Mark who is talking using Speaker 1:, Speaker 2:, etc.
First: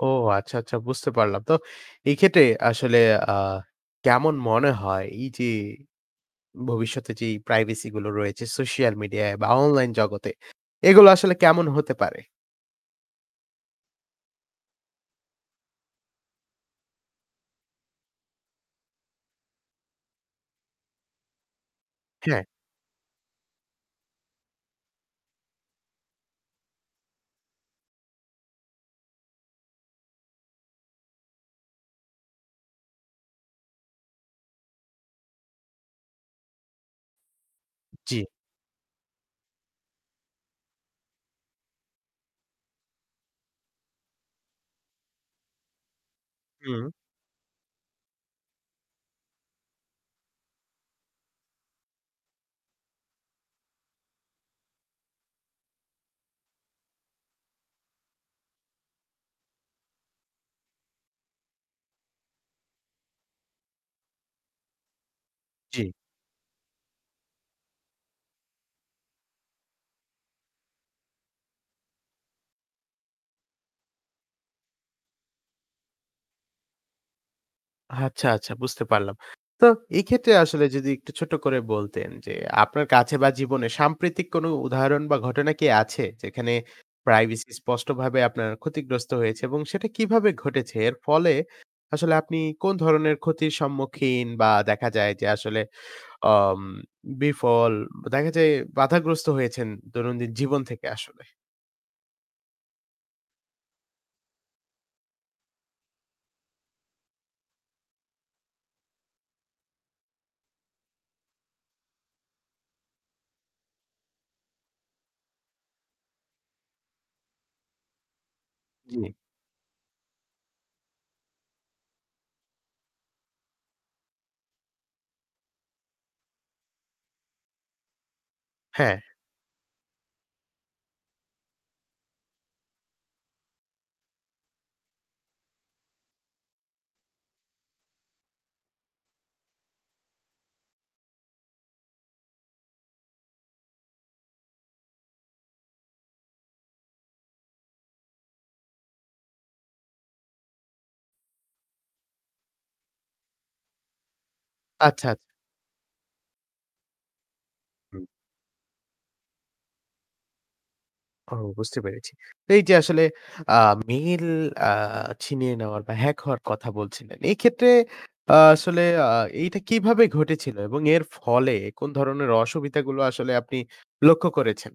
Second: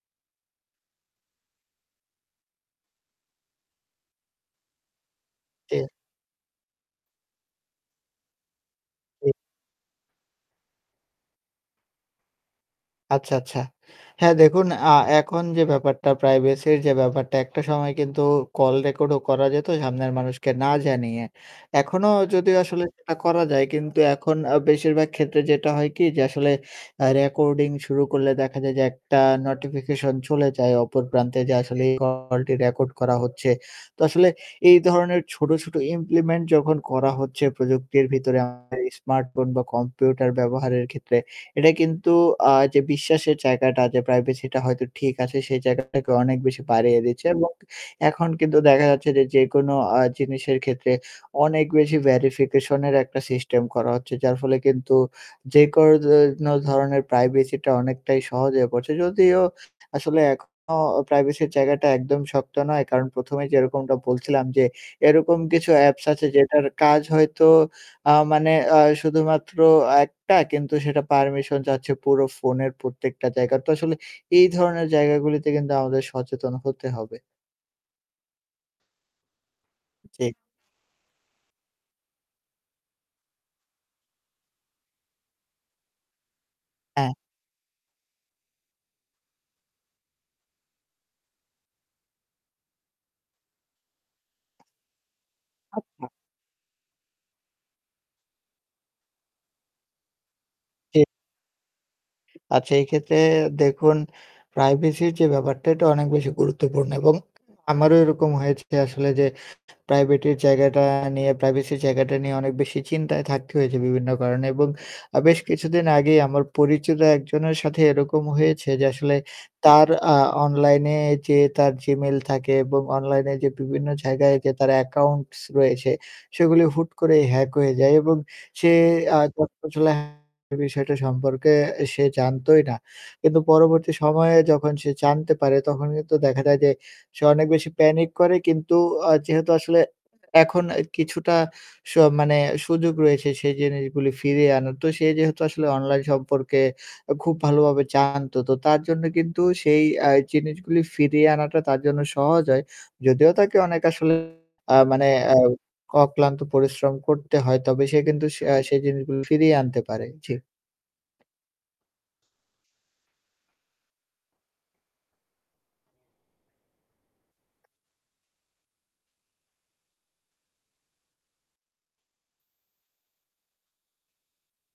Speaker 1: ও আচ্ছা, আচ্ছা বুঝতে পারলাম তো। এই ক্ষেত্রে আসলে আ কেমন মনে হয় এই যে
Speaker 2: জি।
Speaker 1: ভবিষ্যতে যেই প্রাইভেসি গুলো রয়েছে সোশ্যাল
Speaker 2: হু।
Speaker 1: মিডিয়ায় বা অনলাইন জগতে এগুলো আসলে কেমন হতে পারে?
Speaker 2: আচ্ছা, আচ্ছা। হ্যাঁ দেখুন, আ এখন যে ব্যাপারটা প্রাইভেসির যে ব্যাপারটা একটা সময় কিন্তু কল রেকর্ডও করা যেত সামনের মানুষকে না জানিয়ে। এখনো
Speaker 1: হ্যাঁ।
Speaker 2: যদিও আসলে সেটা করা যায় কিন্তু এখন আ বেশিরভাগ ক্ষেত্রে যেটা হয় কি যে আসলে আ রেকর্ডিং শুরু করলে দেখা যায় যে একটা নোটিফিকেশন চলে যায় অপর প্রান্তে যে আসলে এই কলটি রেকর্ড করা হচ্ছে। তো আসলে এই ধরনের ছোট, ছোট ইমপ্লিমেন্ট যখন করা হচ্ছে প্রযুক্তির
Speaker 1: জি।
Speaker 2: ভিতরে [unintelligible] স্মার্টফোন বা কম্পিউটার ব্যবহারের ক্ষেত্রে এটা কিন্তু আ যে বিশ্বাসের জায়গাটা যে প্রাইভেসিটা হয়তো ঠিক আছে সেই জায়গাটাকে অনেক বেশি
Speaker 1: হু।
Speaker 2: বাড়িয়ে দিচ্ছে এবং এখন কিন্তু দেখা যাচ্ছে যে, যে কোনো আ জিনিসের ক্ষেত্রে অনেক বেশি ভেরিফিকেশনের একটা সিস্টেম করা হচ্ছে। যার ফলে কিন্তু যে কোনো যেনো ধরনের প্রাইভেসিটা অনেকটাই সহজে হয়ে পড়ছে যদিও আসলে এখনো প্রাইভেসির জায়গাটা একদম শক্ত নয়, কারণ ১ম এ যেরকমটা বলছিলাম যে এরকম কিছু
Speaker 1: জি।
Speaker 2: অ্যাপস আছে যেটার কাজ হয়তো আ মানে আ শুধুমাত্র ১ টা কিন্তু সেটা পারমিশন যাচ্ছে পুরো ফোনের প্রত্যেকটা জায়গায় তো আসলে এই ধরনের জায়গাগুলিতে কিন্তু আমাদের সচেতন হতে হবে।
Speaker 1: আচ্ছা, আচ্ছা বুঝতে পারলাম। তো এক্ষেত্রে
Speaker 2: ঠিক।
Speaker 1: আসলে যদি একটু ছোট করে বলতেন যে আপনার কাছে বা জীবনে সাম্প্রতিক কোন উদাহরণ বা ঘটনা কি আছে? যেখানে
Speaker 2: হ্যাঁ।
Speaker 1: প্রাইভেসি স্পষ্টভাবে আপনার ক্ষতিগ্রস্ত হয়েছে এবং সেটা কিভাবে ঘটেছে এর ফলে আসলে আপনি কোন ধরনের ক্ষতির সম্মুখীন বা দেখা যায় যে আসলে
Speaker 2: আচ্ছা।
Speaker 1: অম বিফল দেখা যায় বাধাগ্রস্ত হয়েছেন দৈনন্দিন জীবন থেকে
Speaker 2: জি।
Speaker 1: আসলে।
Speaker 2: আচ্ছা এই ক্ষেত্রে দেখুন, প্রাইভেসির যে ব্যাপারটা এটা অনেক বেশি গুরুত্বপূর্ণ এবং আমারও এরকম হয়েছে আসলে যে প্রাইভেটের জায়গাটা নিয়ে প্রাইভেসির জায়গাটা নিয়ে অনেক বেশি চিন্তায় থাকতে হয়েছে বিভিন্ন কারণে এবং আ বেশ কিছুদিন আগেই আমার পরিচিত একজনের সাথে এরকম হয়েছে যে
Speaker 1: জি।
Speaker 2: আসলে তার আ অনলাইনে যে তার Gmail থাকে এবং অনলাইনে যে বিভিন্ন জায়গায় যে তার অ্যাকাউন্টস রয়েছে সেগুলি হুট করে হ্যাক হয়ে যায় এবং সে
Speaker 1: হ্যাঁ।
Speaker 2: আ [unintelligible] বিষয়টা সম্পর্কে সে জানতোই না। কিন্তু পরবর্তী সময়ে যখন সে জানতে পারে তখন কিন্তু দেখা যায় যে সে অনেক বেশি প্যানিক করে কিন্তু অ যেহেতু আসলে এখন অ্যা কিছুটা স মানে সুযোগ রয়েছে সেই জিনিসগুলি ফিরিয়ে আনার। তো সে যেহেতু আসলে অনলাইন সম্পর্কে খুব ভালো ভাবে জানত। তো তার জন্য কিন্তু সেই অ্যা জিনিসগুলো ফিরিয়ে আনাটা তার জন্য সহজ হয়। যদিও তাকে অনেক আসলে আ
Speaker 1: আচ্ছা,
Speaker 2: মানে
Speaker 1: আছ
Speaker 2: অক্লান্ত পরিশ্রম করতে হয় তবে সে
Speaker 1: হুম।
Speaker 2: কিন্তু সে জিনিসগুলো ফিরিয়ে আনতে পারে। জি।
Speaker 1: ও বুঝতে পেরেছি। তো এই যে আসলে আ মেইল আ ছিনিয়ে নেওয়ার বা হ্যাক হওয়ার কথা বলছিলেন। এই ক্ষেত্রে আ আসলে আ এইটা কিভাবে ঘটেছিল এবং এর ফলে কোন ধরনের অসুবিধা গুলো আসলে আপনি লক্ষ্য করেছেন?